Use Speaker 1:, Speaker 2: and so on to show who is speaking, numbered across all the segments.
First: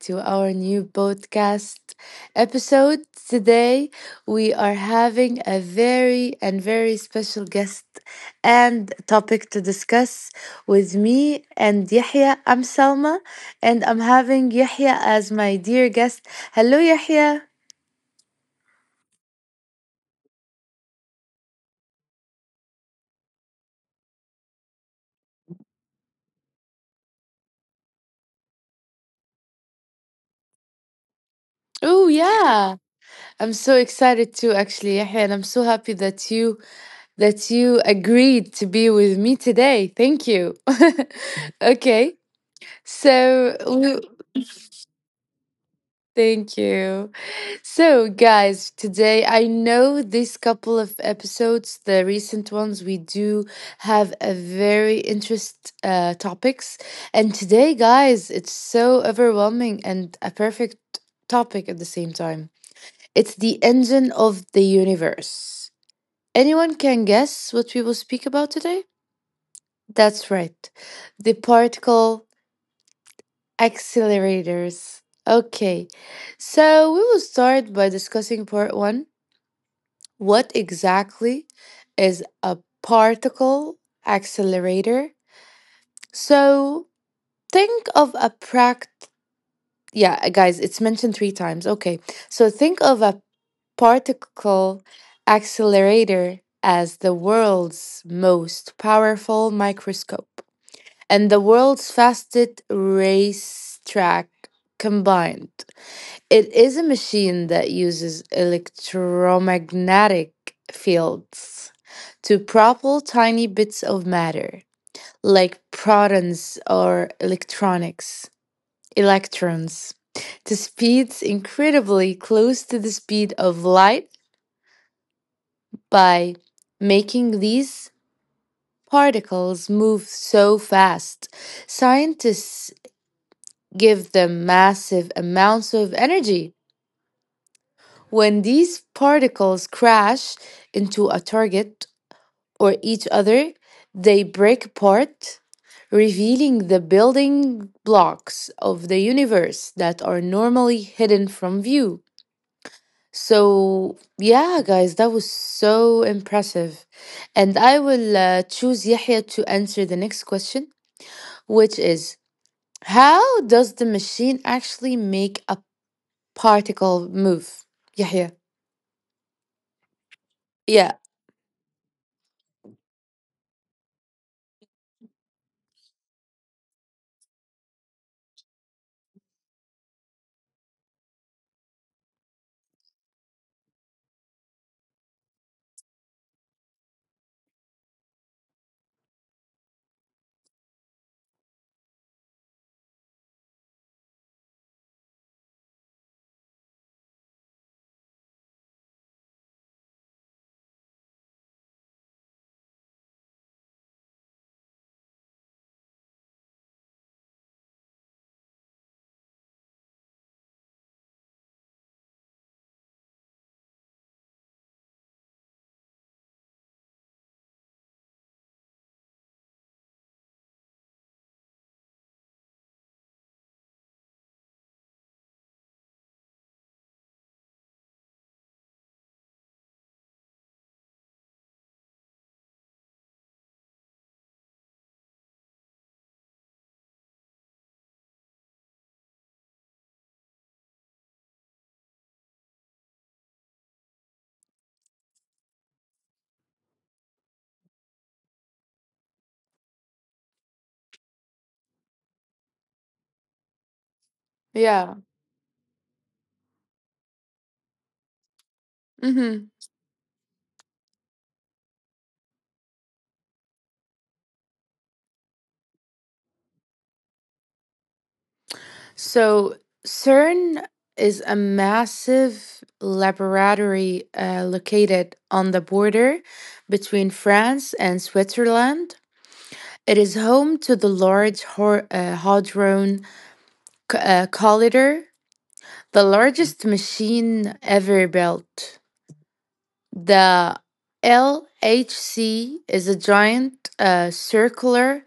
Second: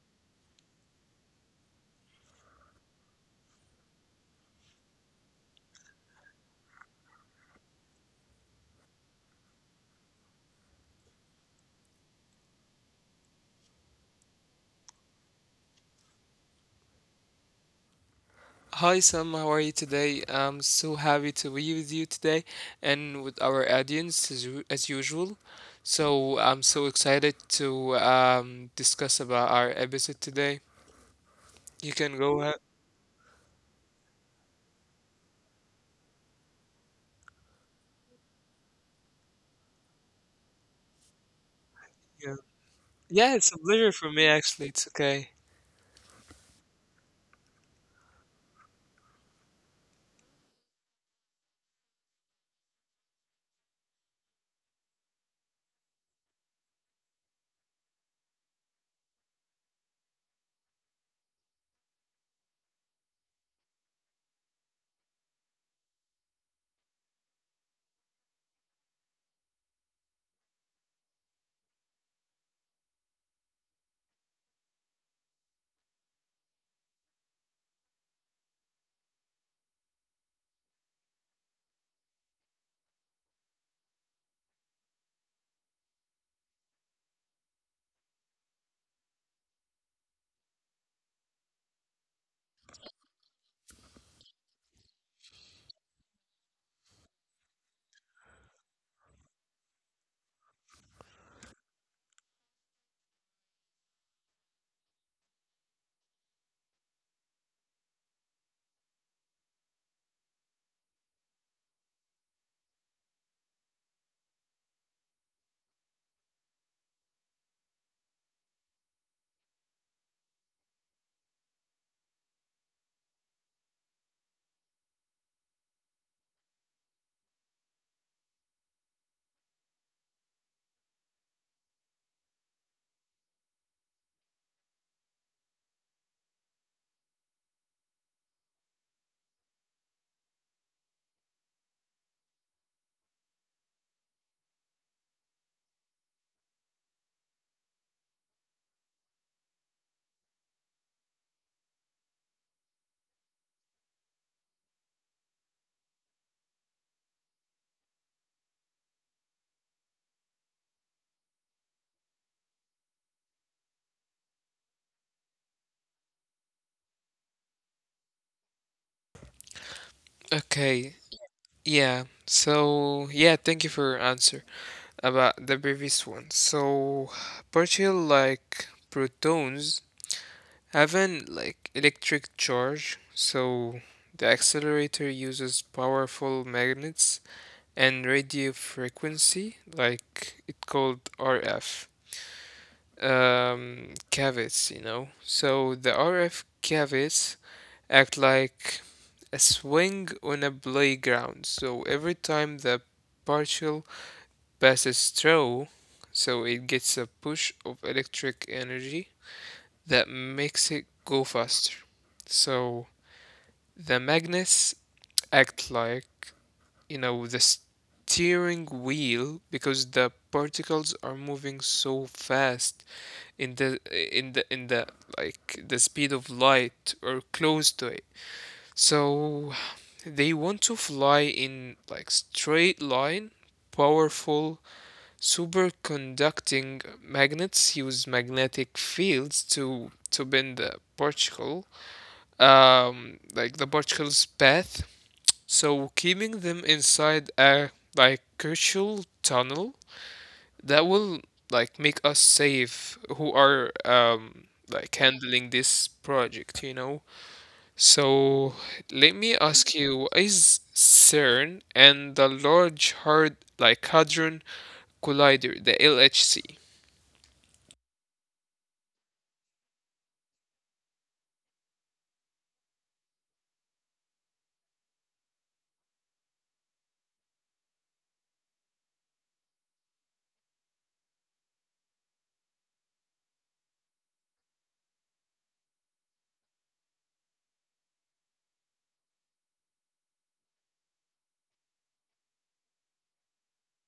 Speaker 1: to our new podcast episode. Today, we are having a very and very special guest and topic to discuss with me and Yahya. I'm Salma, and I'm having Yahya as my dear guest. Hello, Yahya.
Speaker 2: Hi Sam, how are you today? I'm so happy to be with you today and with our audience as usual. So I'm so excited to discuss about our episode today. You
Speaker 1: Oh,
Speaker 2: can go ahead.
Speaker 1: yeah. I'm so excited too, actually, Yahya, and I'm so happy that you agreed to be with me today. Thank you. Okay.
Speaker 2: Yeah. Yeah,
Speaker 1: So,
Speaker 2: it's a pleasure for me actually. It's okay.
Speaker 1: thank you. So, guys, today I know this couple of episodes, the recent ones, we do have a very interest topics. And today, guys, it's so overwhelming and a perfect topic at the same time. It's the engine of the universe. Anyone can guess what we will speak about today? That's right. The particle accelerators. Okay, so we will start by discussing part one. What exactly is a particle accelerator? So think of a pract. Yeah, guys, it's mentioned three times. Okay, so think of a particle accelerator as the world's most powerful microscope and the world's fastest racetrack combined. It is a machine that uses electromagnetic fields to propel tiny bits of matter, like protons or electronics, electrons, to speeds incredibly close to the speed of light by making these particles move so fast. Scientists give them massive amounts of energy. When these particles crash into a target or each other, they break apart, revealing the building blocks of the universe that are normally hidden from view. So, yeah, guys, that was so impressive. And I will choose Yahya to answer the next question, which is, how does the machine actually make a particle move? Yeah, yeah. Yeah.
Speaker 2: Okay. Yeah. So yeah, thank you for your answer about the previous one. So partial like protons. Have an like electric charge, so the accelerator uses powerful magnets and radio frequency, like it called RF cavities. So the RF cavities act like a swing on a playground. So every time the particle passes through, so it gets a push of electric energy that makes it go faster. So the magnets act like, the steering wheel because the particles are moving so fast in the in the like the speed of light or close to it. So they want to fly in like straight line, powerful superconducting magnets use magnetic fields to bend particle the particle's path, so keeping them inside a like crucial tunnel that will like make us safe who are
Speaker 1: Yeah.
Speaker 2: like handling this project.
Speaker 1: Hmm.
Speaker 2: So let me ask you, what is CERN and the Large Hard like Hadron Collider, the LHC?
Speaker 1: So CERN is a massive laboratory located on the border between France and Switzerland. It is home to the Large Hadron Collider, the largest machine ever built. The LHC is a giant circular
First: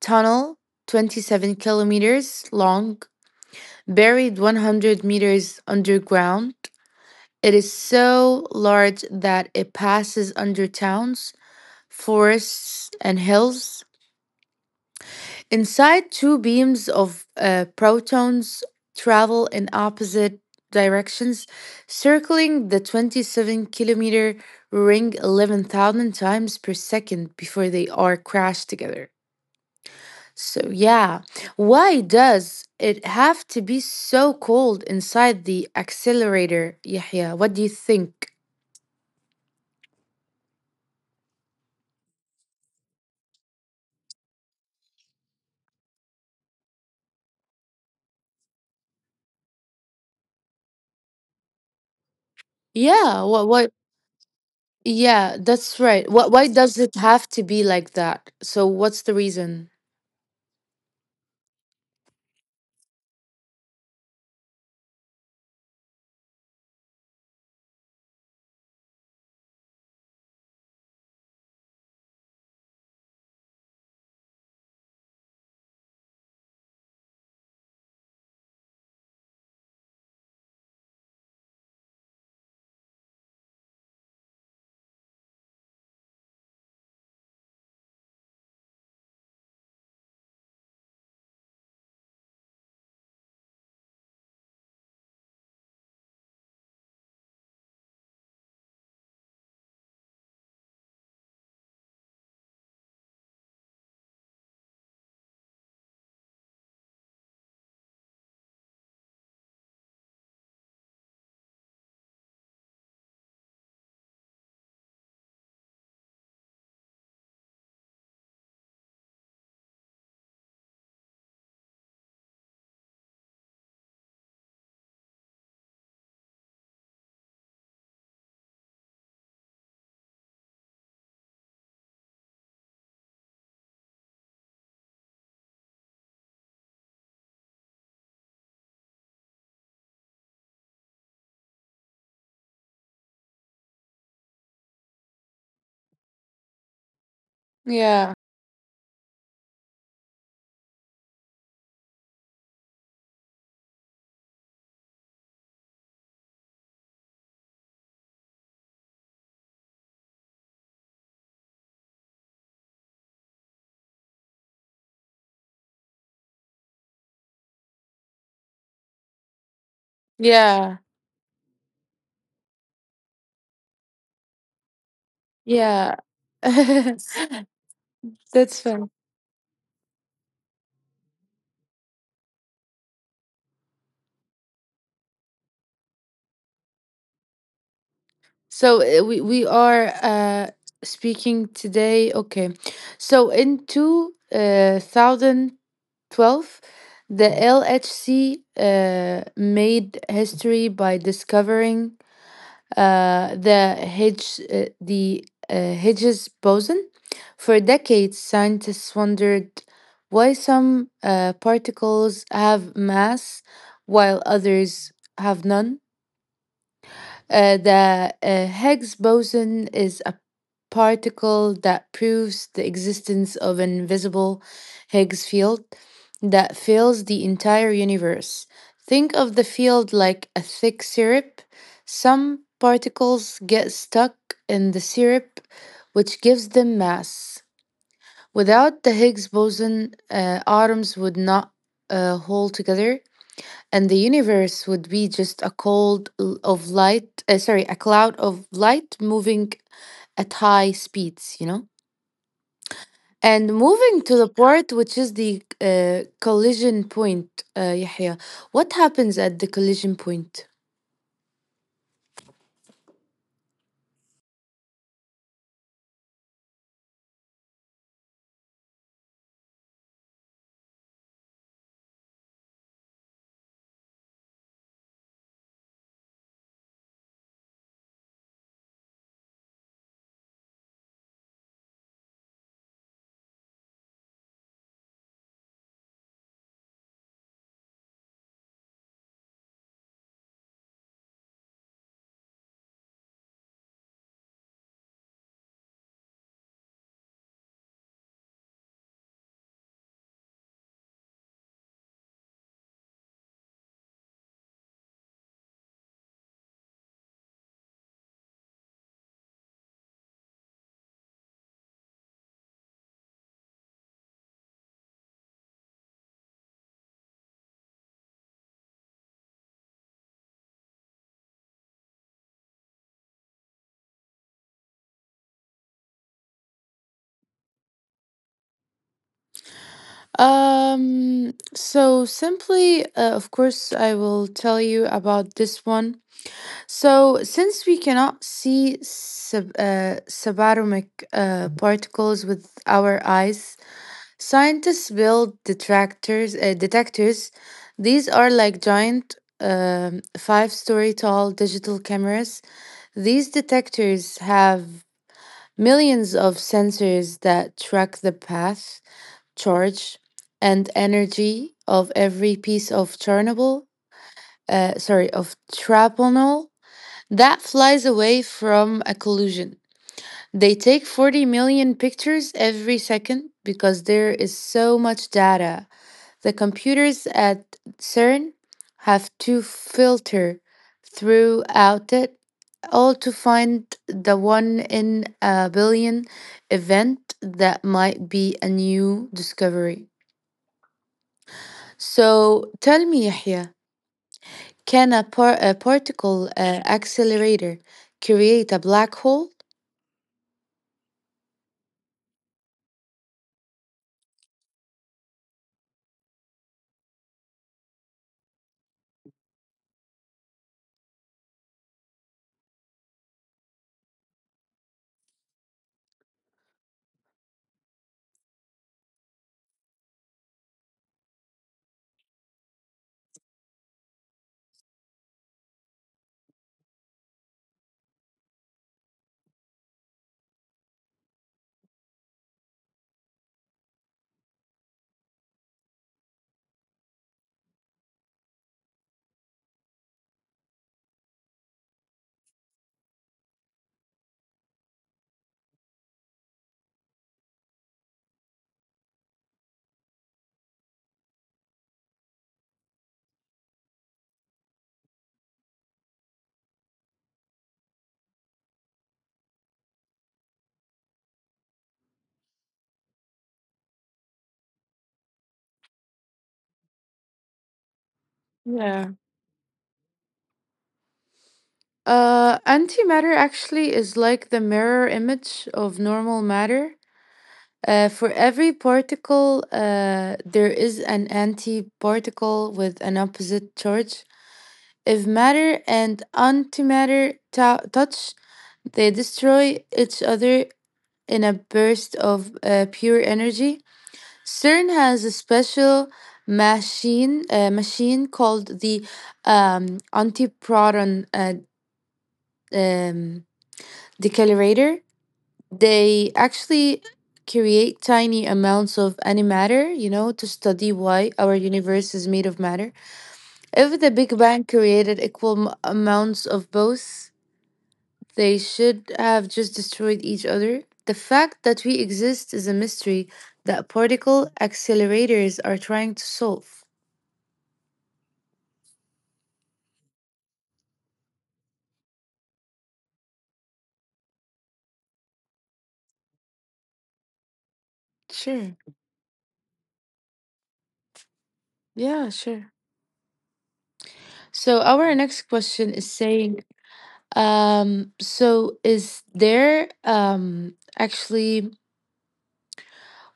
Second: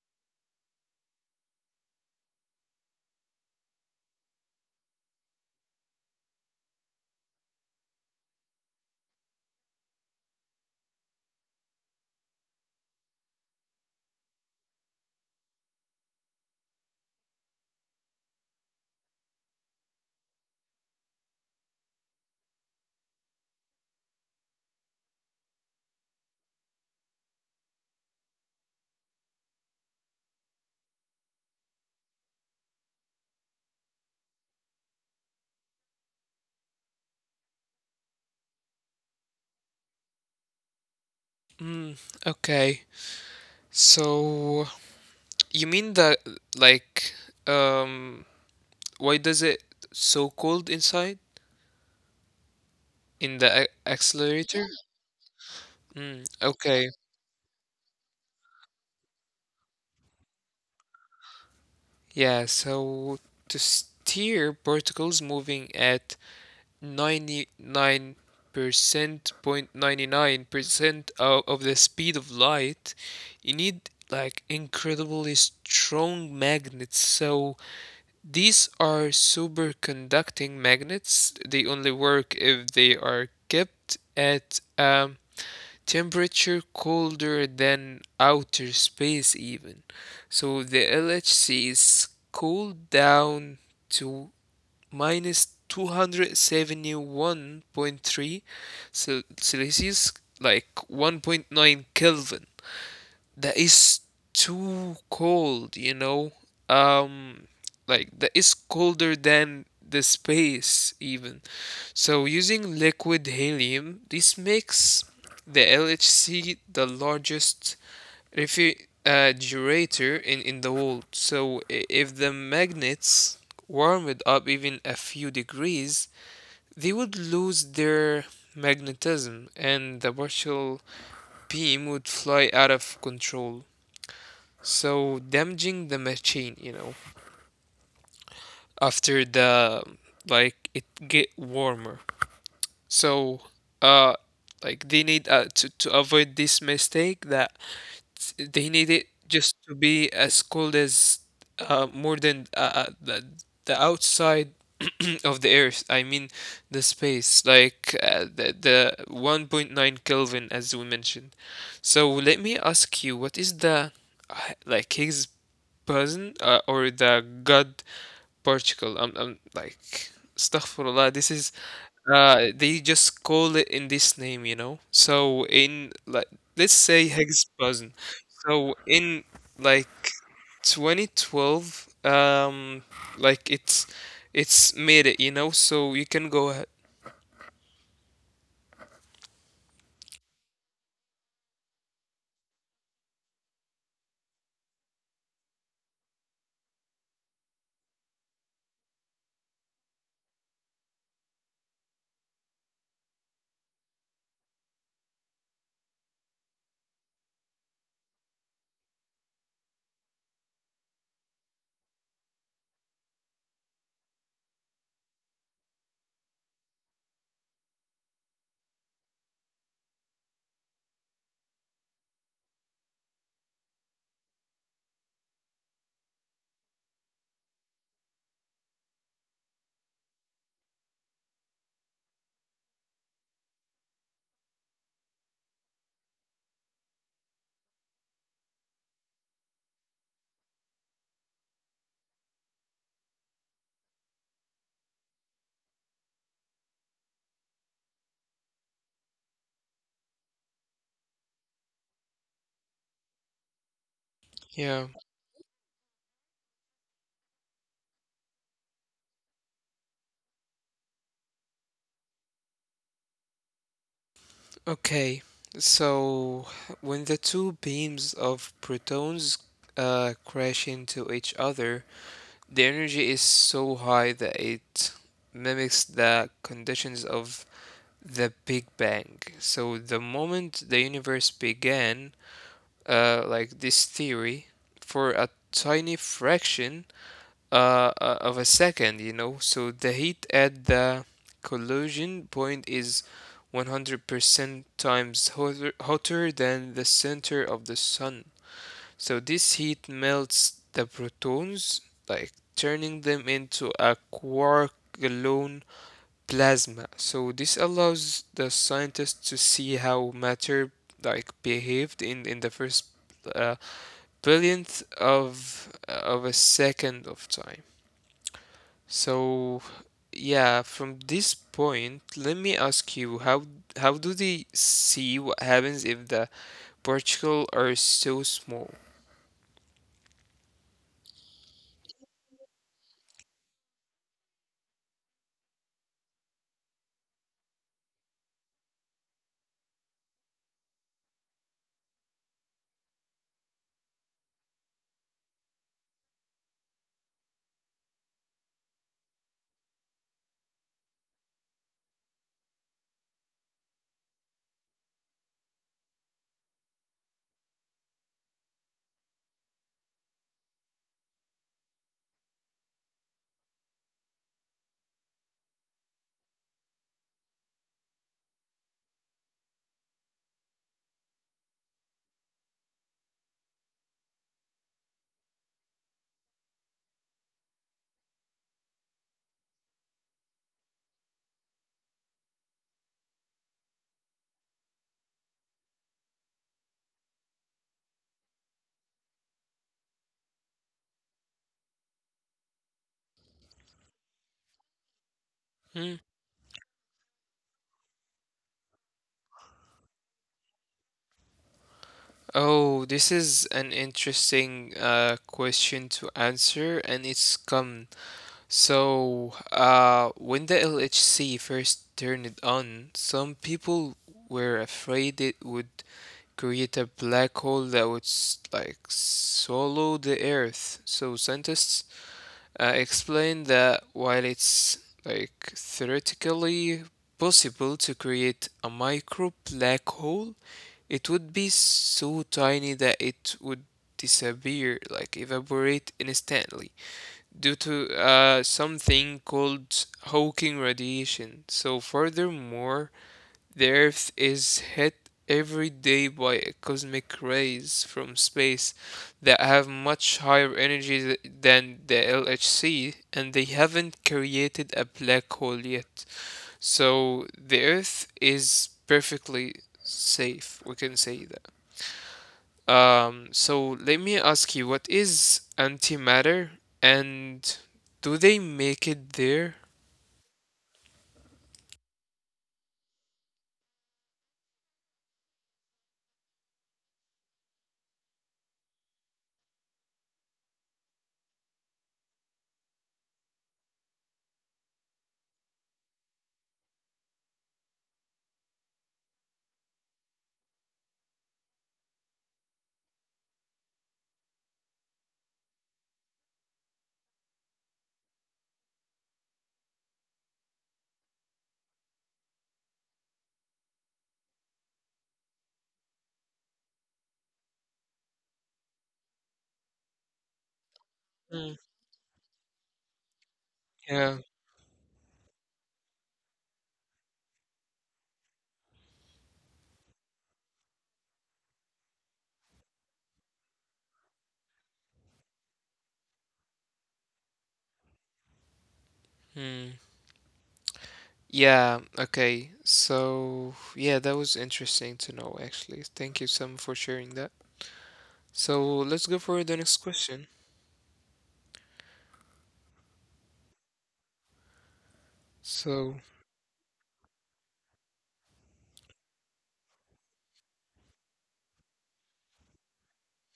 Speaker 1: tunnel, 27 kilometers long, buried 100 meters underground. It is so large that it passes under towns, forests, and hills. Inside, two beams of protons travel in opposite directions, circling the 27-kilometer ring 11,000 times per second before they are crashed together. So, yeah, why does it have to be so cold inside the accelerator, Yahya? What do you think?
Speaker 2: Mm, okay. So you mean that like um why does it so cold inside in
Speaker 1: Yeah,
Speaker 2: the a- accelerator?
Speaker 1: yeah, that's
Speaker 2: Mm,
Speaker 1: right. Why
Speaker 2: okay.
Speaker 1: does it have to be like that? So, what's the reason?
Speaker 2: Yeah, so to steer particles moving at 99% point 99% of the speed of light, you need like incredibly strong magnets. So these are superconducting magnets. They only work if they are kept at temperature colder than outer space even. So the LHC is cooled down to minus 271.3 Celsius, like 1.9 Kelvin that is too cold, you know? Um, like that is colder than the space even. So using liquid helium, this makes the LHC the largest refrigerator in the world. So if the magnets warm it up even a few degrees, they would lose their magnetism and the partial beam would fly out of control. So damaging the machine, after the like it get warmer. So uh like they need to avoid this mistake that
Speaker 1: Yeah,
Speaker 2: they need it just to be as cold as more than the outside of the earth, I mean the space, like the 1.9 Kelvin as we mentioned. So let me ask you, what is the uh, like Higgs boson or the god Portugal. I'm like,
Speaker 1: yeah,
Speaker 2: astaghfirullah. They just call it in this name. So in
Speaker 1: yeah.
Speaker 2: like, let's say Higgs-boson.
Speaker 1: That's
Speaker 2: So
Speaker 1: fun.
Speaker 2: in like 2012, like it's made it. So you can go ahead.
Speaker 1: So, we are speaking today. Okay. So, in 2000. 12. The LHC made history by discovering the Higgs boson. For decades, scientists wondered why some particles have mass while others have none. The Higgs boson is a particle that proves the existence of an invisible Higgs field that fills the entire universe. Think of the field like a thick syrup. Some particles get stuck in the syrup, which gives them mass. Without the Higgs boson, atoms would not hold together, and the universe would be just a cold l- of light sorry, a cloud of light moving at high speeds, and
Speaker 2: Yeah.
Speaker 1: moving to the part, which is the collision point. Yahya, what happens at the collision point?
Speaker 2: Okay. So when the two beams of protons crash into each other, the energy is so high that it mimics the conditions of the Big Bang. So the moment the universe began, like this theory, for a tiny fraction of a second. So the heat at the collision point is 100% times hotter than the center of the sun. So this heat melts the protons, like turning them into a quark gluon plasma. So this allows the scientists to see how matter like behaved in the first uh, billionth of a second of time. So yeah, from this point, let me ask you how do they see what happens if the particles are so small?
Speaker 1: So simply, of course, I will tell you about this one. So, since we cannot see subatomic particles with our eyes, scientists build detectors. These are like giant, five-story tall digital cameras. These detectors have millions of sensors that track the path, charge, and energy of every piece of traponol that flies away from a collision. They take 40 million pictures every second, because there is so much data the computers at CERN have to filter throughout it all to find the one in a billion event that might be a new discovery. So tell me, Yahya, can a
Speaker 2: Hmm.
Speaker 1: particle accelerator create a black hole?
Speaker 2: Oh, this is an interesting question to answer, and it's come. So, when the LHC first turned it on, some people were afraid it would create a black hole that would swallow the Earth. So scientists explained that while it's like theoretically possible to create a micro black hole, it would be so tiny that it would disappear, like evaporate instantly, due to something called Hawking radiation. So, furthermore, the Earth is hit every day by cosmic rays from space that have much higher energy than the LHC, and they haven't created a black hole yet. So, the Earth is perfectly safe, we can say, so let me ask you, what is antimatter and do they make it
Speaker 1: Yeah.
Speaker 2: there?
Speaker 1: Antimatter actually is like the mirror image of normal matter. For every particle, there is an antiparticle with an opposite charge. If matter and antimatter touch, they destroy each other in a burst of pure energy. CERN has a special machine called the antiproton um, decelerator. They actually create tiny amounts of antimatter, to study why our
Speaker 2: Mm.
Speaker 1: universe is made of matter. If the Big
Speaker 2: Yeah.
Speaker 1: Bang created equal amounts of both, they should have just destroyed each other. The fact that we exist is a mystery that particle accelerators are trying to solve.
Speaker 2: Hmm. Yeah, okay. So, yeah, that was interesting to know actually. Thank you, Sam, for sharing that.
Speaker 1: Sure.
Speaker 2: So, let's go for the next question.
Speaker 1: Yeah, sure. So, our next question is
Speaker 2: So,
Speaker 1: saying, is there actually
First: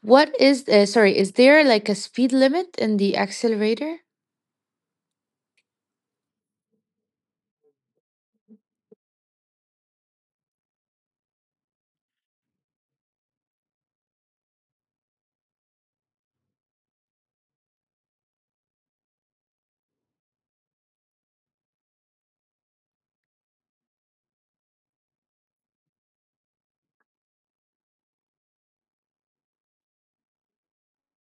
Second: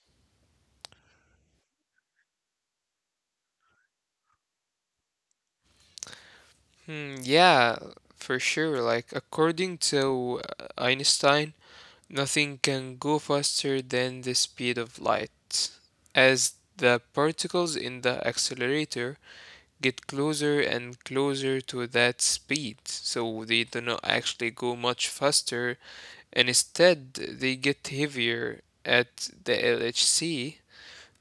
Speaker 1: What is sorry, is there like a speed limit in the accelerator?
Speaker 2: yeah, for sure. Like, according to Einstein, nothing can go faster than the speed of light. As the particles in the accelerator get closer and closer to that speed, so they do not actually go much faster, and instead they get heavier at the LHC.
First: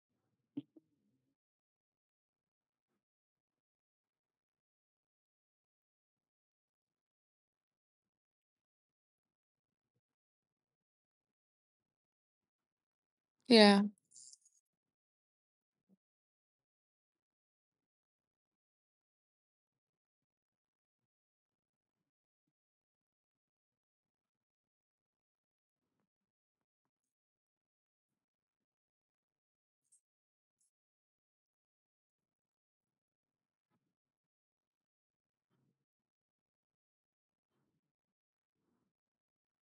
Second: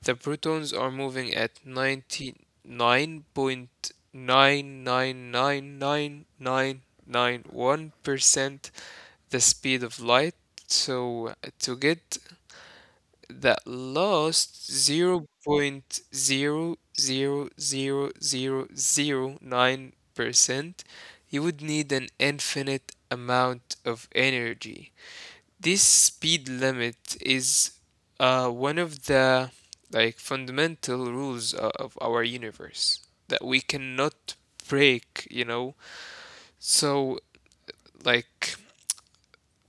Speaker 2: The protons are moving at 99.9999991% the speed of light. So to get that
Speaker 1: Yeah.
Speaker 2: last zero point zero zero zero zero zero 0.000009%, you would need an infinite amount of energy. This speed limit is one of the like fundamental rules of our universe that we cannot break. So like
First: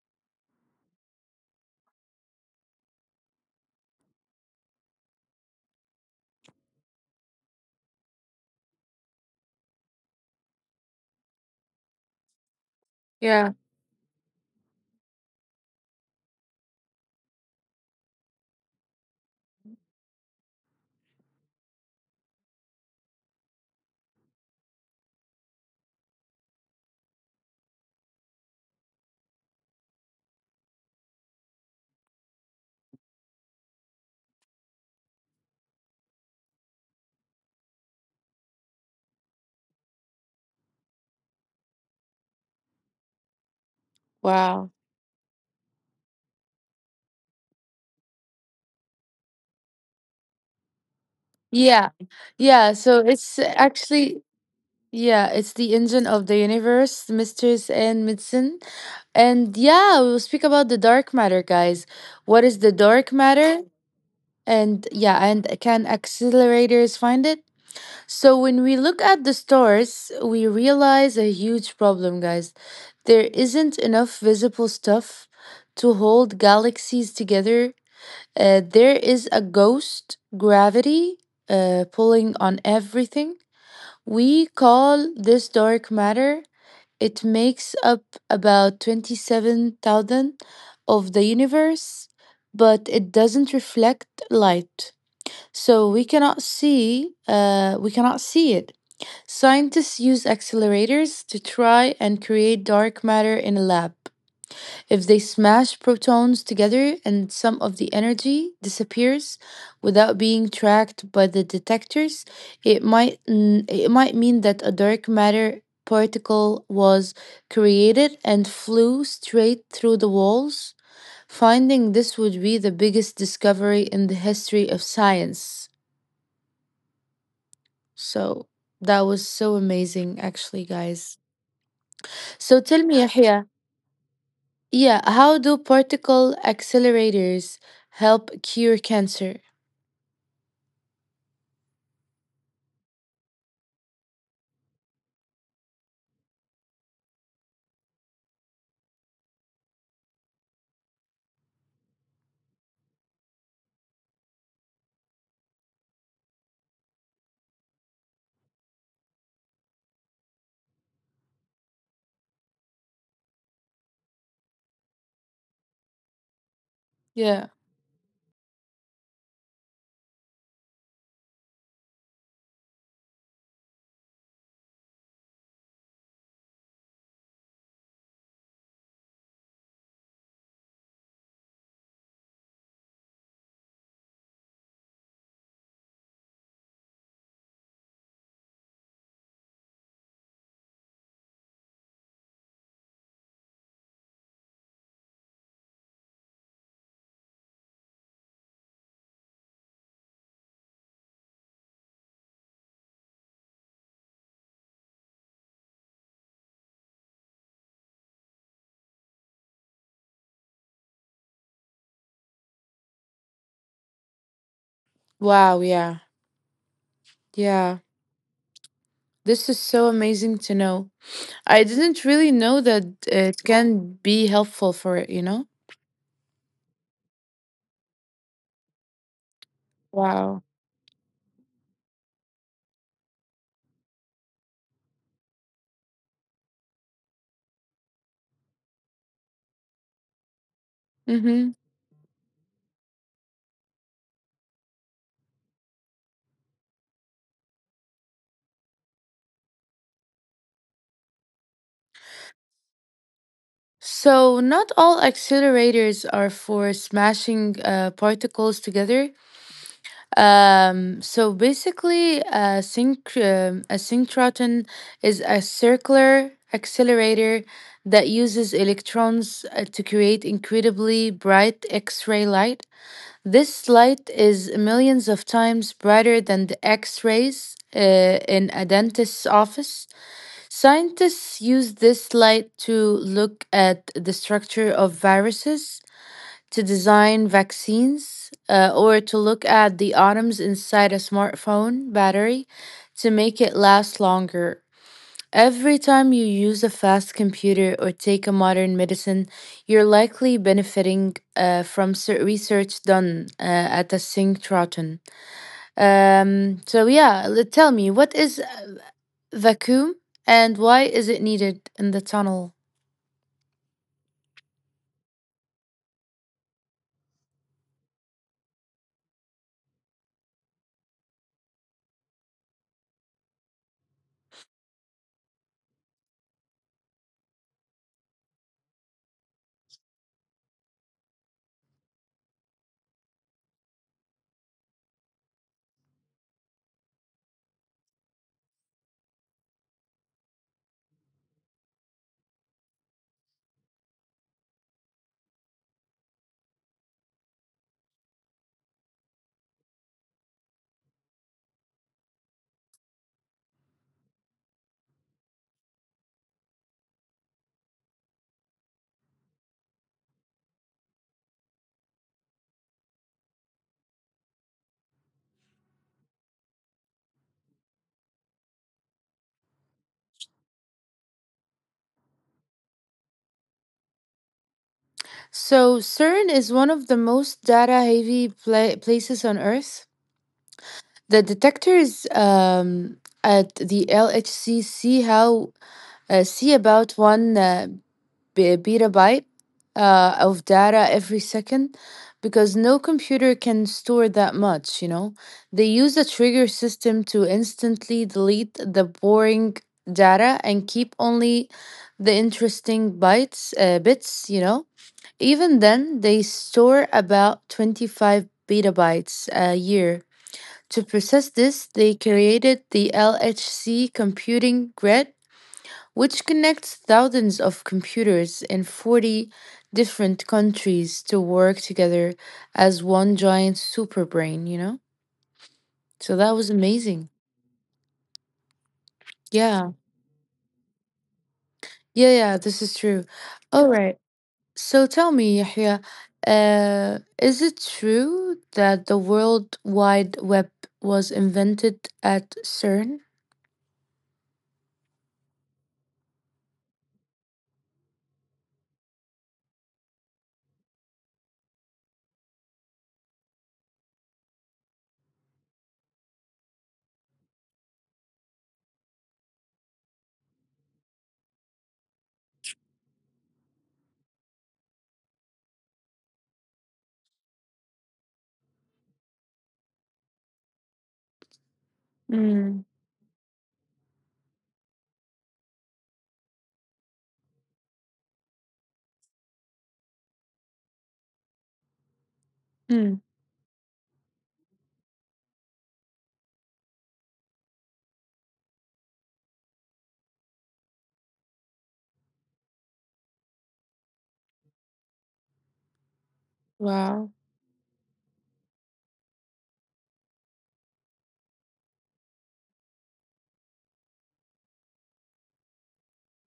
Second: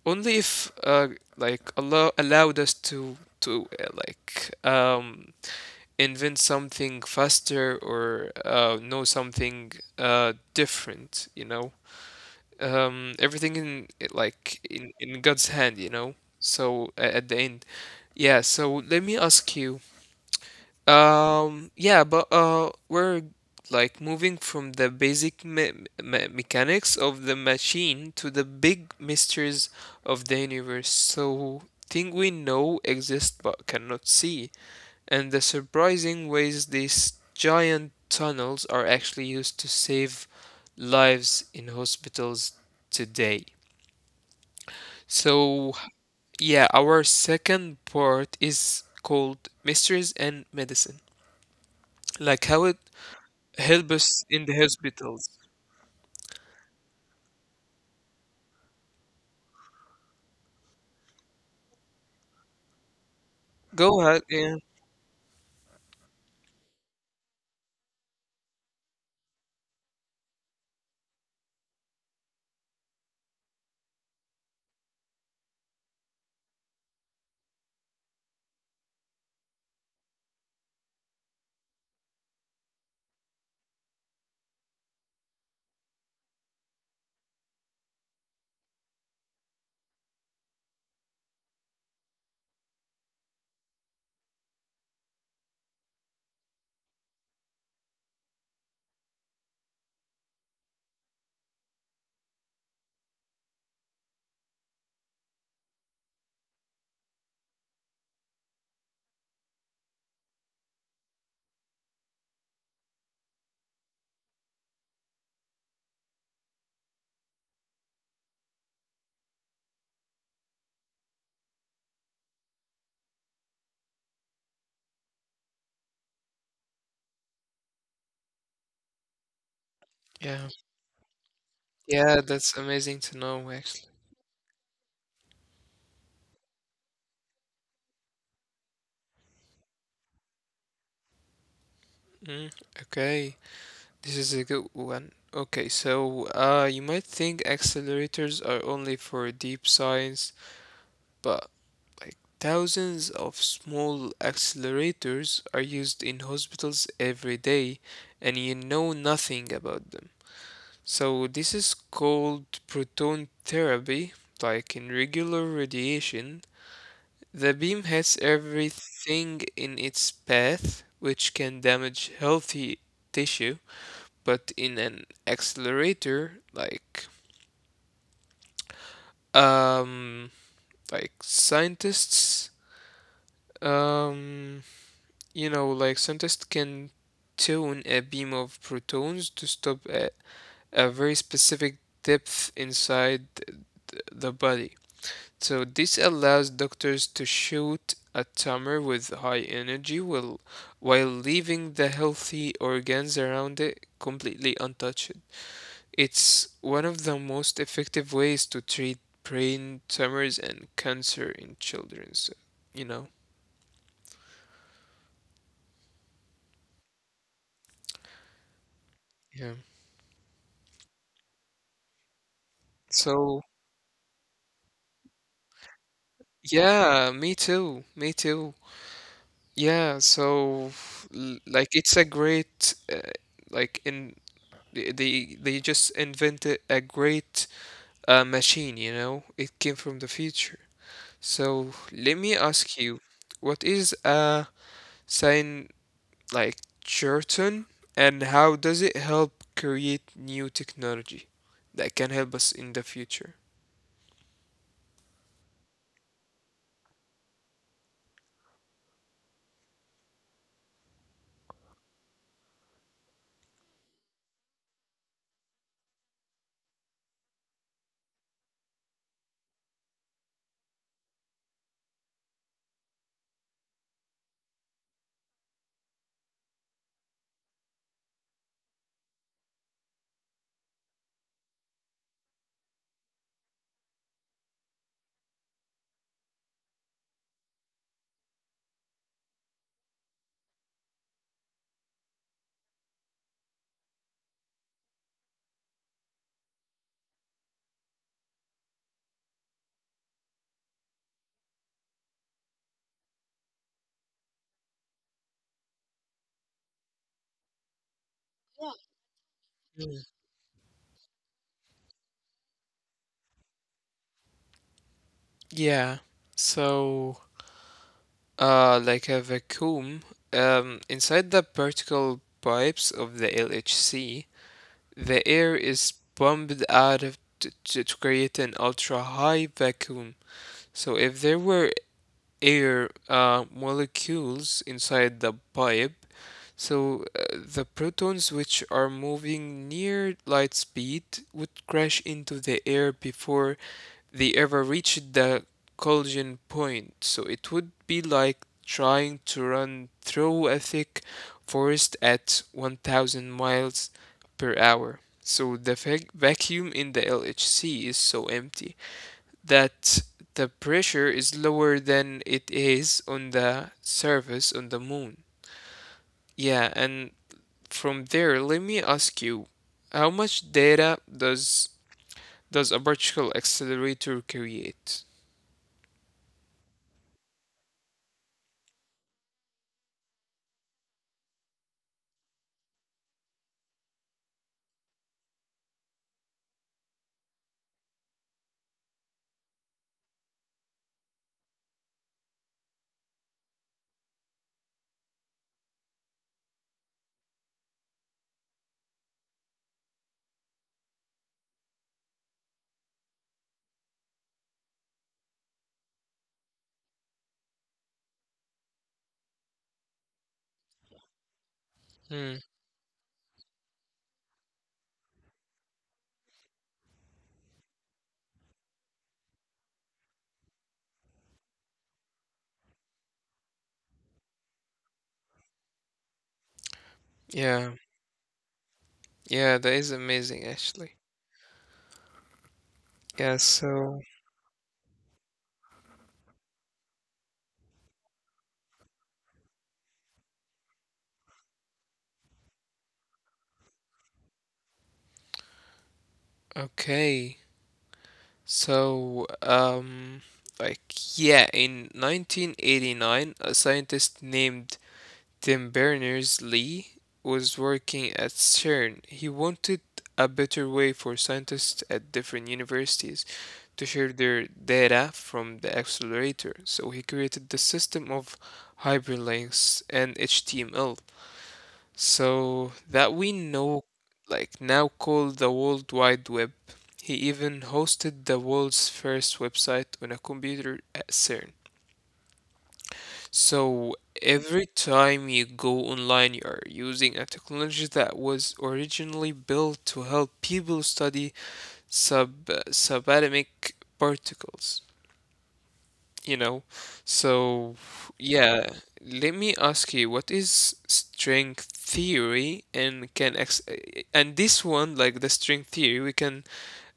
Speaker 2: only if like Allah allowed us to like invent something faster or know something different.
Speaker 1: Yeah.
Speaker 2: Everything in like in God's hand. So at the end, yeah. So let me ask you, yeah, but we're like moving from the basic me me mechanics of the machine to the big mysteries of the universe. So, things we know exist but cannot see, and the surprising ways these giant tunnels are actually used to save lives in hospitals today.
Speaker 1: Wow.
Speaker 2: So, yeah, our second part is called Mysteries and Medicine,
Speaker 1: Yeah.
Speaker 2: like how it
Speaker 1: Yeah, so it's
Speaker 2: help us
Speaker 1: actually,
Speaker 2: in the hospitals.
Speaker 1: yeah, it's the engine of the universe, mysteries and medicine. And yeah, we'll speak about the dark matter, guys. What is the dark matter?
Speaker 2: Go ahead. Yeah,
Speaker 1: And yeah, and can accelerators find it? So when we look at the stars, we realize a huge problem, guys. There isn't enough visible stuff to hold galaxies together. There is a ghost gravity pulling on everything. We call this dark matter. It makes up about 27,000 of the universe, but it doesn't reflect light. So we cannot see it. Scientists use accelerators to try and create dark matter in a lab. If they smash protons together and some of the energy disappears without being tracked by the detectors, it might it might mean that a dark matter particle was created and flew straight through the walls. Finding this would be the biggest discovery in the history of science. So that was so amazing
Speaker 2: yeah,
Speaker 1: actually, guys.
Speaker 2: yeah. That's
Speaker 1: So
Speaker 2: amazing
Speaker 1: tell
Speaker 2: to
Speaker 1: me,
Speaker 2: know,
Speaker 1: Yahya,
Speaker 2: actually.
Speaker 1: yeah, how do particle accelerators help cure cancer?
Speaker 2: Mm, okay, this is a good one. Okay, so you might think accelerators are only for deep science, but like thousands of small accelerators are used in hospitals every day, and you know nothing about them. So this is called proton therapy. Like in regular radiation, the
Speaker 1: Yeah.
Speaker 2: beam hits everything in its path, which can damage healthy tissue, but in an accelerator, um like scientists um you know like scientists can tune a beam of protons to stop at a very specific depth inside the body. So this allows doctors to shoot a tumor with high energy while leaving the healthy organs around it completely untouched. It's one of the most effective ways to treat brain tumors and cancer in children, so, you know.
Speaker 1: Wow, yeah. Yeah.
Speaker 2: Yeah.
Speaker 1: This is so amazing to know. I didn't really know that
Speaker 2: So,
Speaker 1: it can be helpful for it, you know?
Speaker 2: yeah, me too. Me too. Yeah, so
Speaker 1: Wow.
Speaker 2: like it's a great like in they just invented a great, a machine, you know? It came from the future.
Speaker 1: Mhm.
Speaker 2: So let me ask you, what is a sign like Churton, and how does it help create new technology that can help us in the future?
Speaker 1: So, not all accelerators are for smashing particles together. So basically, a synchrotron is a circular accelerator that uses electrons to create incredibly bright X-ray light. This light is millions of times brighter than the X-rays in a dentist's office. Scientists use this light to look at the structure of viruses to design vaccines, or to look at the atoms inside a smartphone battery to make it last longer. Every time you use a fast computer or take a modern medicine, you're likely benefiting from research done at a synchrotron. So, yeah, tell me, what is
Speaker 2: Mm.
Speaker 1: vacuum and why is it needed in the tunnel?
Speaker 2: Yeah. So, like a vacuum, inside the particle pipes of the LHC, the air is pumped out of to create an ultra high vacuum. So if there were air molecules inside the pipe, so the protons, which are moving near light speed, would crash into the air before they ever reached the collision point. So it would be like trying to run through a thick forest at 1,000 miles per hour. So the vacuum in the LHC is so empty that the pressure is lower than it is on the surface on the moon. Yeah, and from there, let me ask you, how much data does a particle accelerator create?
Speaker 1: So, CERN is one of the most data heavy places on Earth. The detectors at the LHC see about one petabyte of data every second, because no computer can store that much. You know, they use a trigger system to instantly delete the boring data and keep only the interesting bytes bits. You know, even then they store about 25 petabytes a year. To process this,
Speaker 2: Hmm.
Speaker 1: they created the LHC computing grid, which connects thousands of computers in 40 different countries to work together as one giant superbrain, you know? So that was
Speaker 2: Yeah.
Speaker 1: amazing.
Speaker 2: Yeah, that is
Speaker 1: Yeah.
Speaker 2: amazing actually.
Speaker 1: Yeah, yeah, this
Speaker 2: Yeah,
Speaker 1: is true.
Speaker 2: so
Speaker 1: All right. So tell me, Yahya, is it true that the World Wide Web was invented at CERN?
Speaker 2: okay. So like yeah, in 1989, a scientist named Tim Berners-Lee was working at CERN. He wanted a better way for scientists at different universities to share their data from the accelerator. So he created the system of hyperlinks and HTML. So that
Speaker 1: Mm.
Speaker 2: we know like now called the World Wide Web. He even hosted the world's first website on a computer at CERN.
Speaker 1: Mm.
Speaker 2: So every time you go online, you are using a technology that was originally built to help people study subatomic particles, you know?
Speaker 1: Wow.
Speaker 2: So yeah, let me ask you, what is string theory, and can ex and this one, like the string theory, we can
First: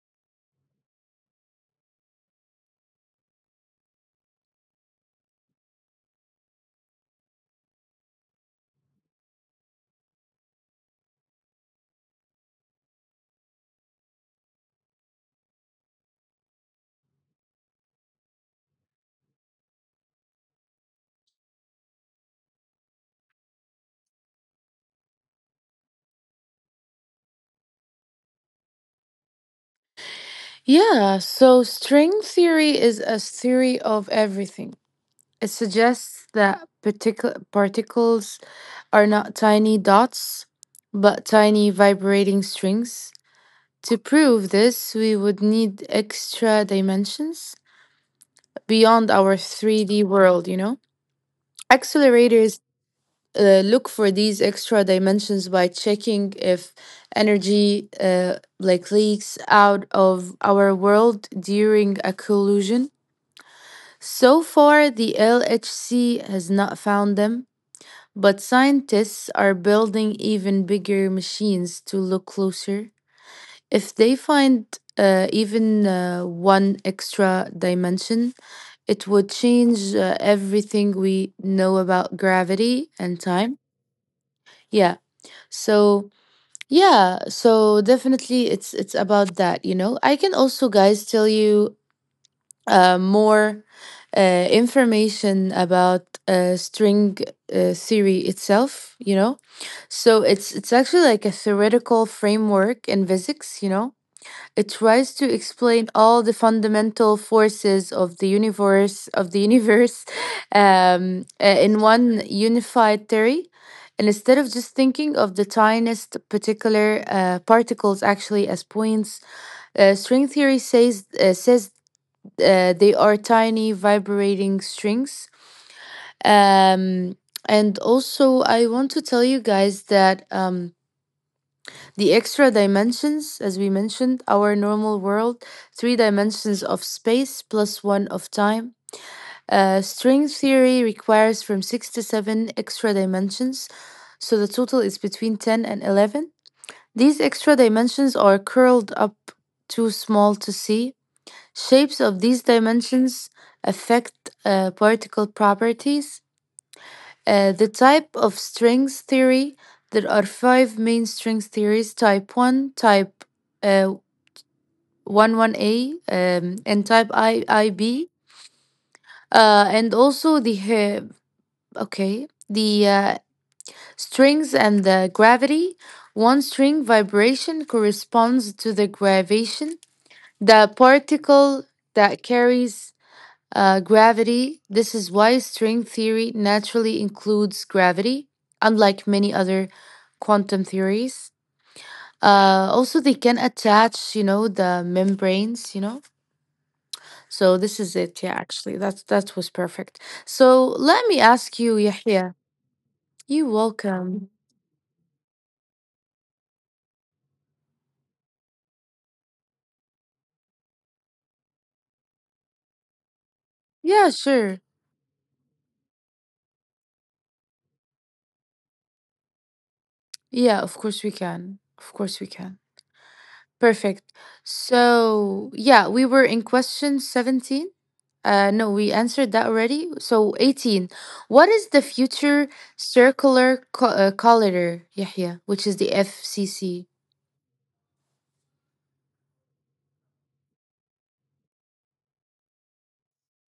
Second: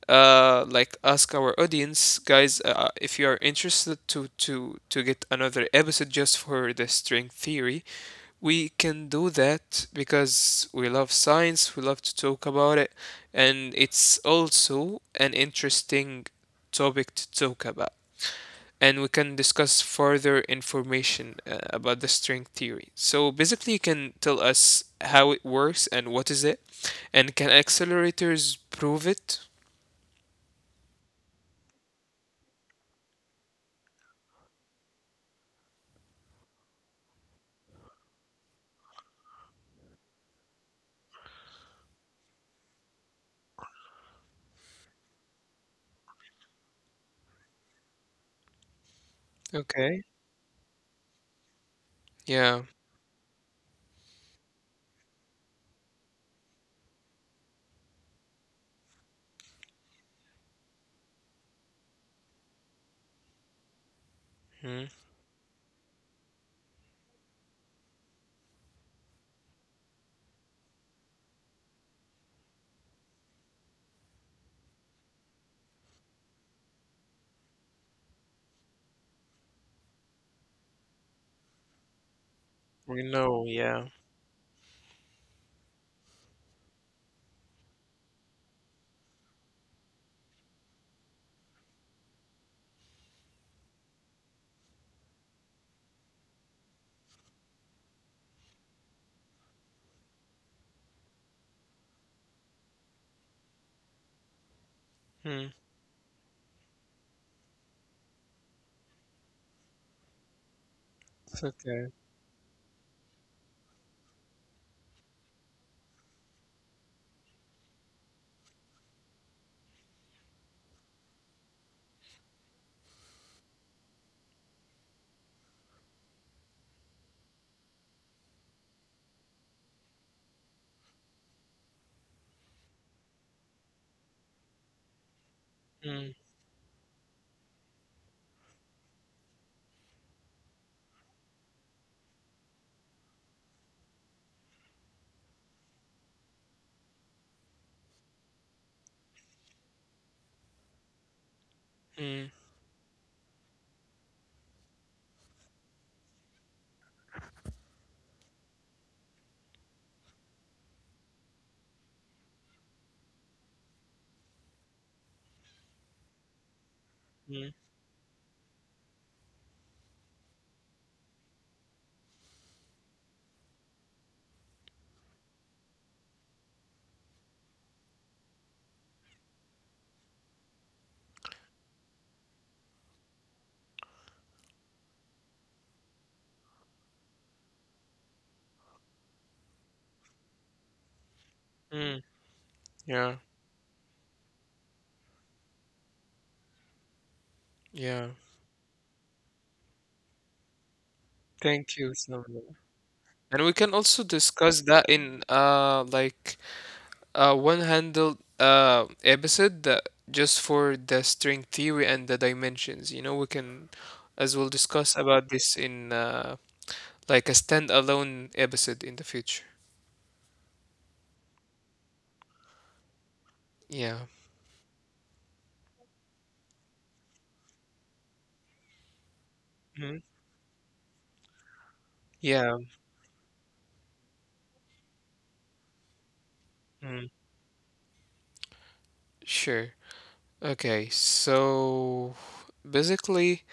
Speaker 2: like ask our audience, guys, if you are interested to get another episode just for the string theory. We can do that because we love science, we love to talk about it, and it's also an interesting topic to talk about. And we can discuss further information about the string theory. So basically, you can tell us how it works and what is it, and can accelerators prove it?
Speaker 1: Yeah, so string theory is a theory of everything. It suggests that particles are not tiny dots, but tiny vibrating strings. To prove this, we would need extra dimensions beyond our
Speaker 2: Okay.
Speaker 1: 3D world, you know?
Speaker 2: Yeah.
Speaker 1: Accelerators look for these extra dimensions by checking if energy like leaks out of our world during a collision. So
Speaker 2: Mm.
Speaker 1: far, the LHC has not found them, but scientists are building even bigger machines to look closer. If they find even one extra dimension, it would change everything we know about
Speaker 2: We
Speaker 1: gravity and
Speaker 2: know.
Speaker 1: time.
Speaker 2: Yeah.
Speaker 1: Yeah. So, yeah, so definitely it's about that, you know. I can also, guys, tell you more information about string theory itself, so it's actually like a theoretical framework in physics, it tries
Speaker 2: Hmm.
Speaker 1: to explain all the fundamental forces of the universe
Speaker 2: It's okay.
Speaker 1: in one unified theory. And instead of just thinking of the tiniest particular particles actually as points, string theory says they are tiny vibrating strings. Um, and also, I want to tell you guys that the extra dimensions, as we mentioned, our normal world,
Speaker 2: Hmm.
Speaker 1: three dimensions of space plus one of time. String theory requires from six to seven extra dimensions, so the total is between 10 and 11. These extra dimensions are curled up too small to see. Shapes
Speaker 2: Hmm.
Speaker 1: of these dimensions affect particle properties. The type of strings theory, there are five main strings theories: type 1, type uh, one a and type
Speaker 2: Hmm.
Speaker 1: I, IB. And also the okay the Strings and the gravity: one string vibration corresponds to the gravitation, the particle that carries gravity. This is why string theory naturally includes gravity, unlike many other quantum theories.
Speaker 2: Mm.
Speaker 1: Also,
Speaker 2: Yeah.
Speaker 1: they can attach, the membranes. So this
Speaker 2: Yeah.
Speaker 1: is it. Yeah, actually, that was perfect. So let me ask
Speaker 2: Thank
Speaker 1: you,
Speaker 2: you, Sam.
Speaker 1: Yahya.
Speaker 2: And we
Speaker 1: You
Speaker 2: can also
Speaker 1: welcome.
Speaker 2: discuss that in one handled episode that just for the string theory and the dimensions. You know, we can
Speaker 1: Yeah,
Speaker 2: as well
Speaker 1: sure.
Speaker 2: discuss about this in like a standalone episode in the future.
Speaker 1: Yeah, of course we can. Of course we can.
Speaker 2: Yeah.
Speaker 1: Perfect. So, yeah, we were in question 17. No, we answered that already.
Speaker 2: Mhm.
Speaker 1: So, 18. What is the future
Speaker 2: Yeah.
Speaker 1: circular corridor, Yahya, which is the FCC?
Speaker 2: mm Sure. Okay, so basically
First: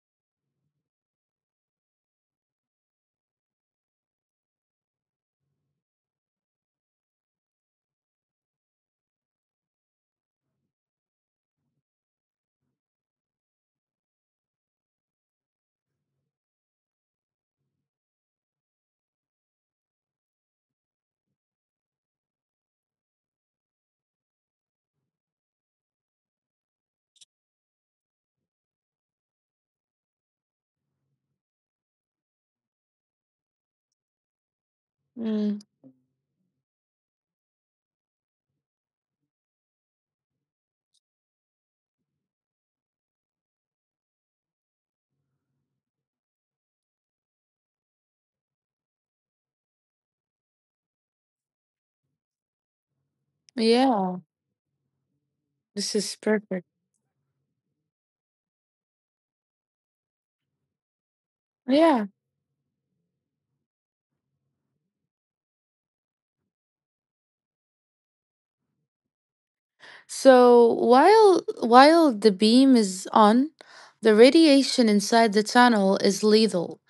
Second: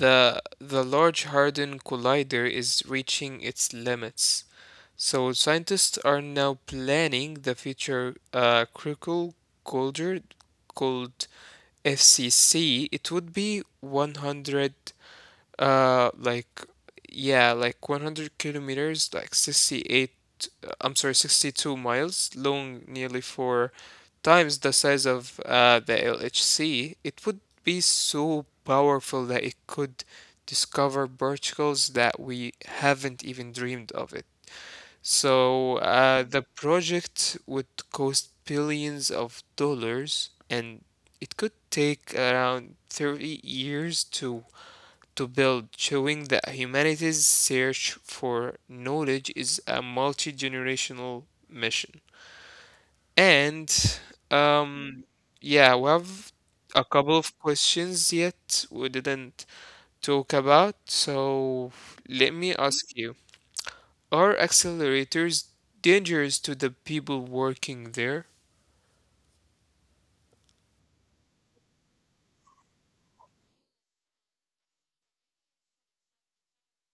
Speaker 2: the Large Hadron Collider is reaching its limits. So scientists are now planning the future critical culture called FCC. It would be 100, uh, like yeah, like 100 kilometers, 62 miles long, nearly four times the size of the LHC. It would be so powerful that it could discover particles that we haven't even dreamed of it.
Speaker 1: Mm,
Speaker 2: So the project would cost billions of dollars, and it could take around 30 years to build, showing that humanity's search for knowledge is a multi-generational mission. And
Speaker 1: yeah,
Speaker 2: um, yeah, we
Speaker 1: this is
Speaker 2: have
Speaker 1: perfect.
Speaker 2: a couple of questions yet we didn't talk about, so
Speaker 1: Yeah.
Speaker 2: let me ask you. Are accelerators dangerous to the people working there?
Speaker 1: So, while the beam is on, the radiation inside the tunnel is lethal.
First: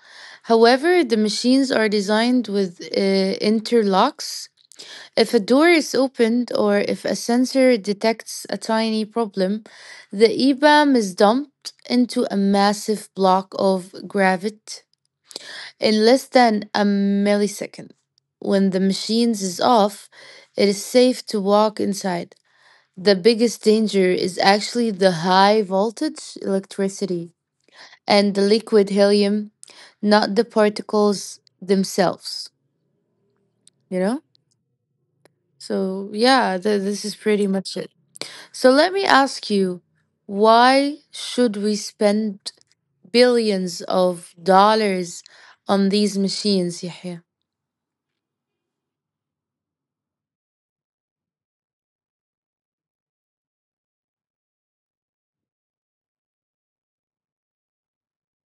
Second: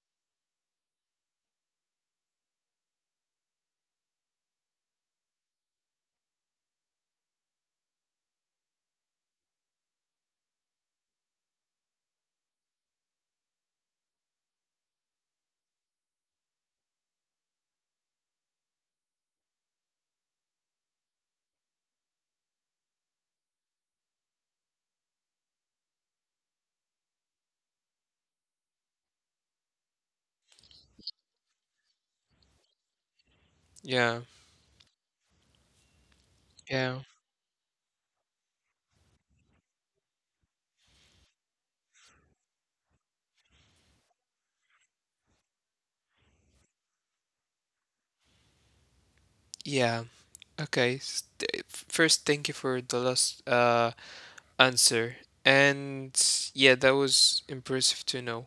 Speaker 1: However, the machines are designed with interlocks. If a door is opened or if a sensor detects a tiny problem, the EBAM is dumped into a massive block of gravit in less than a millisecond. When the machines is off, it is safe to walk inside. The biggest danger is actually the high voltage electricity and the liquid helium, not the particles themselves, you know?
Speaker 2: Yeah,
Speaker 1: So, yeah, th-
Speaker 2: yeah,
Speaker 1: this is pretty much it. So let me ask you, why should we spend billions of dollars on these machines, Yahya?
Speaker 2: yeah. Okay. First, thank you for the last answer. And yeah, that was impressive to know.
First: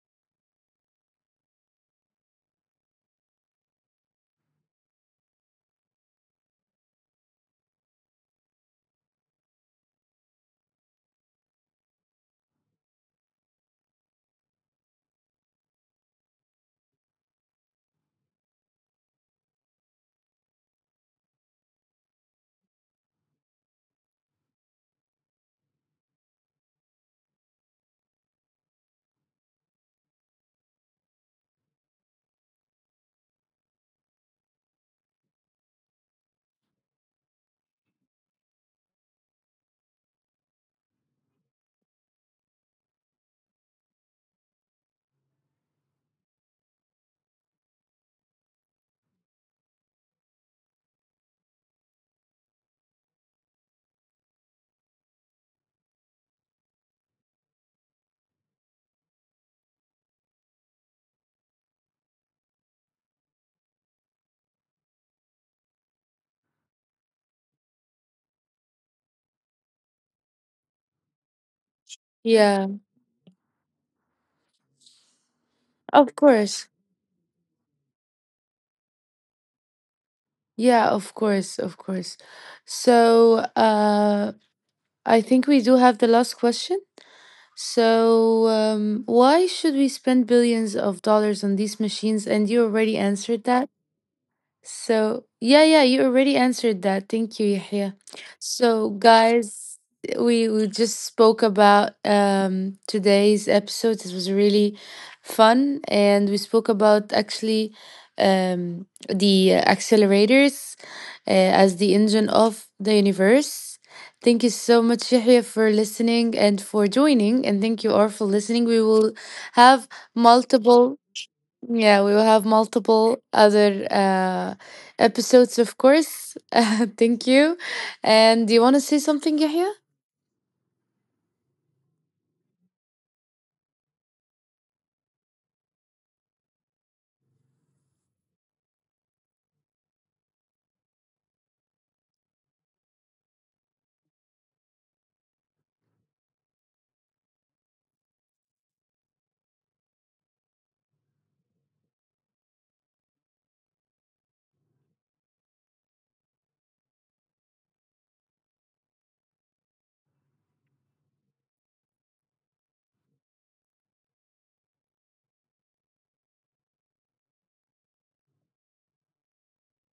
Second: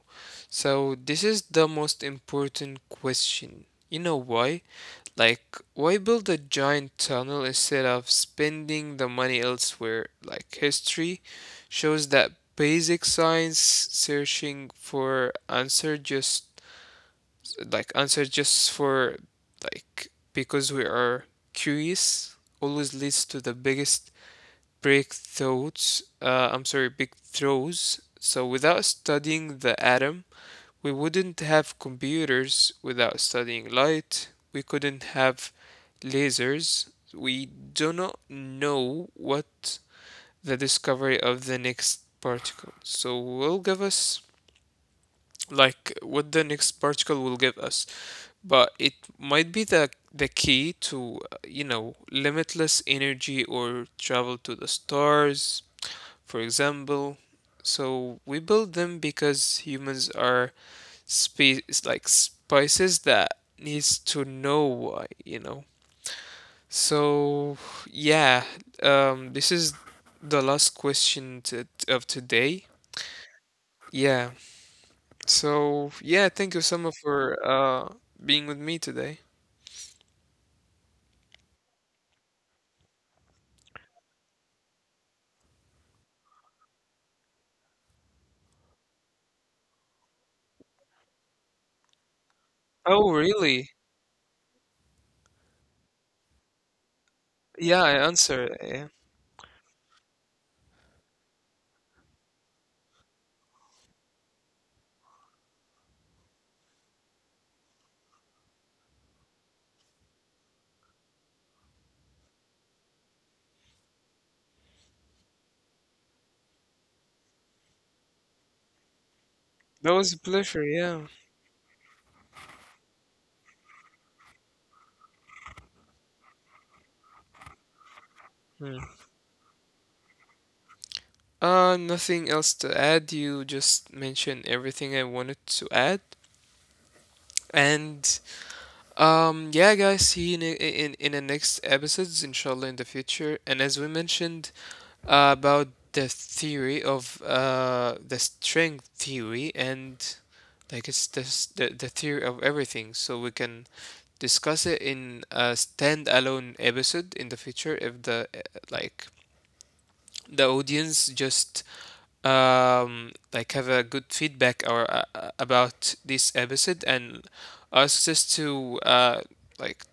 Speaker 2: So this is the most important question. You know why? Like, why build a giant tunnel instead of spending the money elsewhere? Like, history shows that basic science searching for answer just like answer just for like because we are curious always leads to the biggest breakthroughs. I'm sorry, big throws. So without studying the atom, we wouldn't have computers without studying light. We couldn't have lasers. We do not know what the discovery of the next particle. So will give us like what the next particle will give us, but it might be the key to you know limitless energy or travel to the stars, for example. So we build them because humans are spe like spices that needs to know why, you know. So yeah, this is the last question to, of today.
Speaker 1: Yeah,
Speaker 2: Yeah. So
Speaker 1: of
Speaker 2: yeah, thank you,
Speaker 1: course.
Speaker 2: Summer, for being with me today.
Speaker 1: Yeah, of course, of course. So, I think we do have the last question. So, why should we spend billions of dollars on these machines? And you already
Speaker 2: Oh,
Speaker 1: answered
Speaker 2: really?
Speaker 1: that. So, yeah, yeah, you already answered that. Thank you,
Speaker 2: Yeah, I
Speaker 1: Yahya.
Speaker 2: answered. Yeah.
Speaker 1: So, guys, we just spoke about today's episode. It was really fun, and we spoke about actually the accelerators as the engine of the universe. Thank you so much, Yahya, for listening and for joining, and thank you all for listening. We will have
Speaker 2: That was a pleasure,
Speaker 1: multiple
Speaker 2: yeah.
Speaker 1: multiple other episodes, of course. Thank you. And do you want to say
Speaker 2: Hmm.
Speaker 1: something, Yahya?
Speaker 2: Nothing else to add. You just mentioned everything I wanted to add. And yeah, guys, see you in the next episodes, inshallah, in the future. And as we mentioned about the theory of the string theory, and like the theory of everything, so we can discuss it in a standalone episode in the future if the like the audience just like have a good feedback or about this episode and asks us to like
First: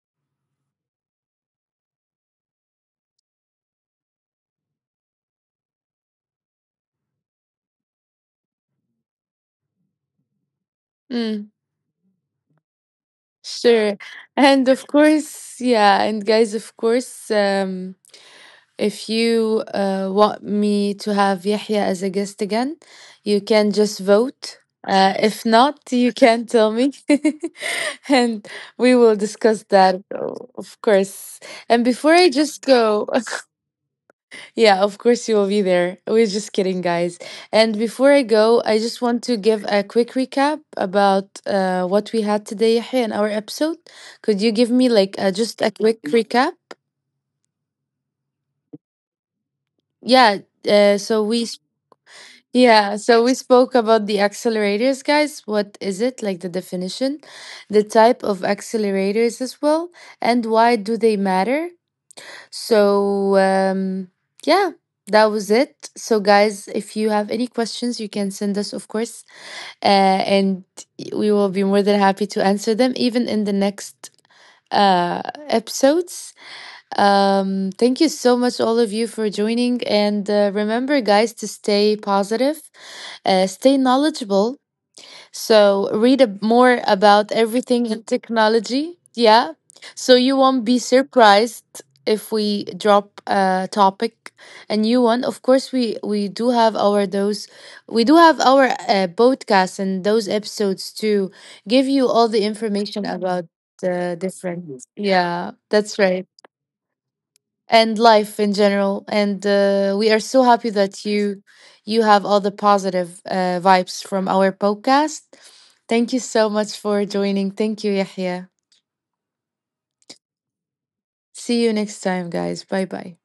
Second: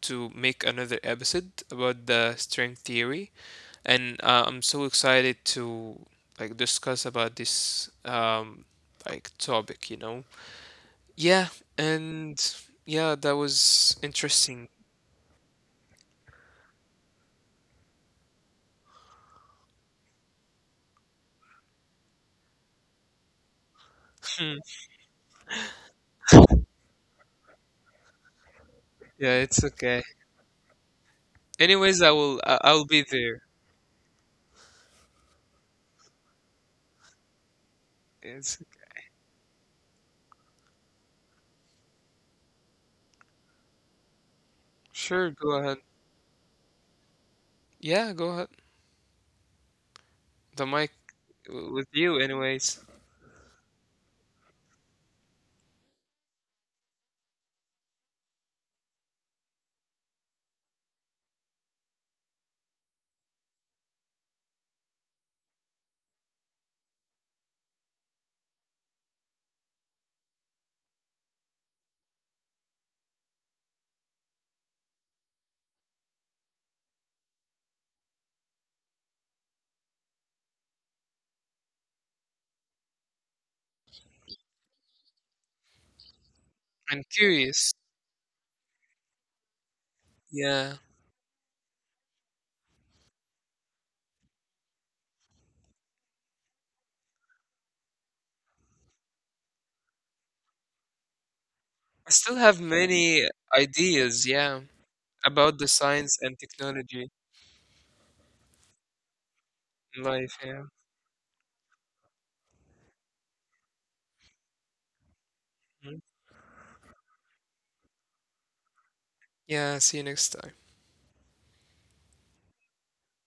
Speaker 2: to make another episode about the string theory, and I'm so excited to like discuss about this topic. You know, yeah,
Speaker 1: Mm,
Speaker 2: and yeah, that was
Speaker 1: sure.
Speaker 2: interesting.
Speaker 1: And of course, yeah, and guys, of course, if you want me to have Yahya as a guest again, you can just
Speaker 2: Hmm.
Speaker 1: vote. If not, you can tell me, and we will
Speaker 2: Yeah, it's
Speaker 1: discuss
Speaker 2: okay.
Speaker 1: that, of course. And
Speaker 2: Anyways, I
Speaker 1: before
Speaker 2: will
Speaker 1: I just
Speaker 2: I'll be
Speaker 1: go,
Speaker 2: there.
Speaker 1: yeah, of course you will be there. We're just kidding, guys. And before I
Speaker 2: It's
Speaker 1: go, I just want to give a quick recap about what we had today, Yahya, in our episode. Could you give me like
Speaker 2: sure. Go
Speaker 1: just
Speaker 2: ahead.
Speaker 1: a quick recap?
Speaker 2: Yeah, go ahead.
Speaker 1: Yeah.
Speaker 2: The mic
Speaker 1: Uh, so we s-
Speaker 2: with you, anyways.
Speaker 1: yeah, so we spoke about the accelerators, guys. What is it? Like the definition, the type of accelerators as well, and why do they matter? So, yeah, that was it. So, guys, if you have any questions, you can send us, of course, uh, and we will be more than happy to answer them, even in the next uh, episodes. Thank you so much, all of you, for joining. And remember, guys, to stay positive, stay knowledgeable, so read more
Speaker 2: I'm
Speaker 1: about
Speaker 2: curious.
Speaker 1: everything in technology. Yeah. So you won't
Speaker 2: Yeah,
Speaker 1: be surprised if we drop a topic, a new one. Of course, we do have our podcasts and those episodes to give you
Speaker 2: I
Speaker 1: all
Speaker 2: still
Speaker 1: the
Speaker 2: have
Speaker 1: information
Speaker 2: many
Speaker 1: about the
Speaker 2: ideas. Yeah,
Speaker 1: different. Yeah,
Speaker 2: about the
Speaker 1: that's
Speaker 2: science
Speaker 1: right,
Speaker 2: and technology.
Speaker 1: and life in general. And we are
Speaker 2: Life,
Speaker 1: so
Speaker 2: yeah.
Speaker 1: happy that you have all the positive vibes from our podcast.
Speaker 2: Mhm.
Speaker 1: Thank you so much for joining. Thank you, Yahya.
Speaker 2: Yeah, see you next time.
Speaker 1: See you next time, guys. Bye bye.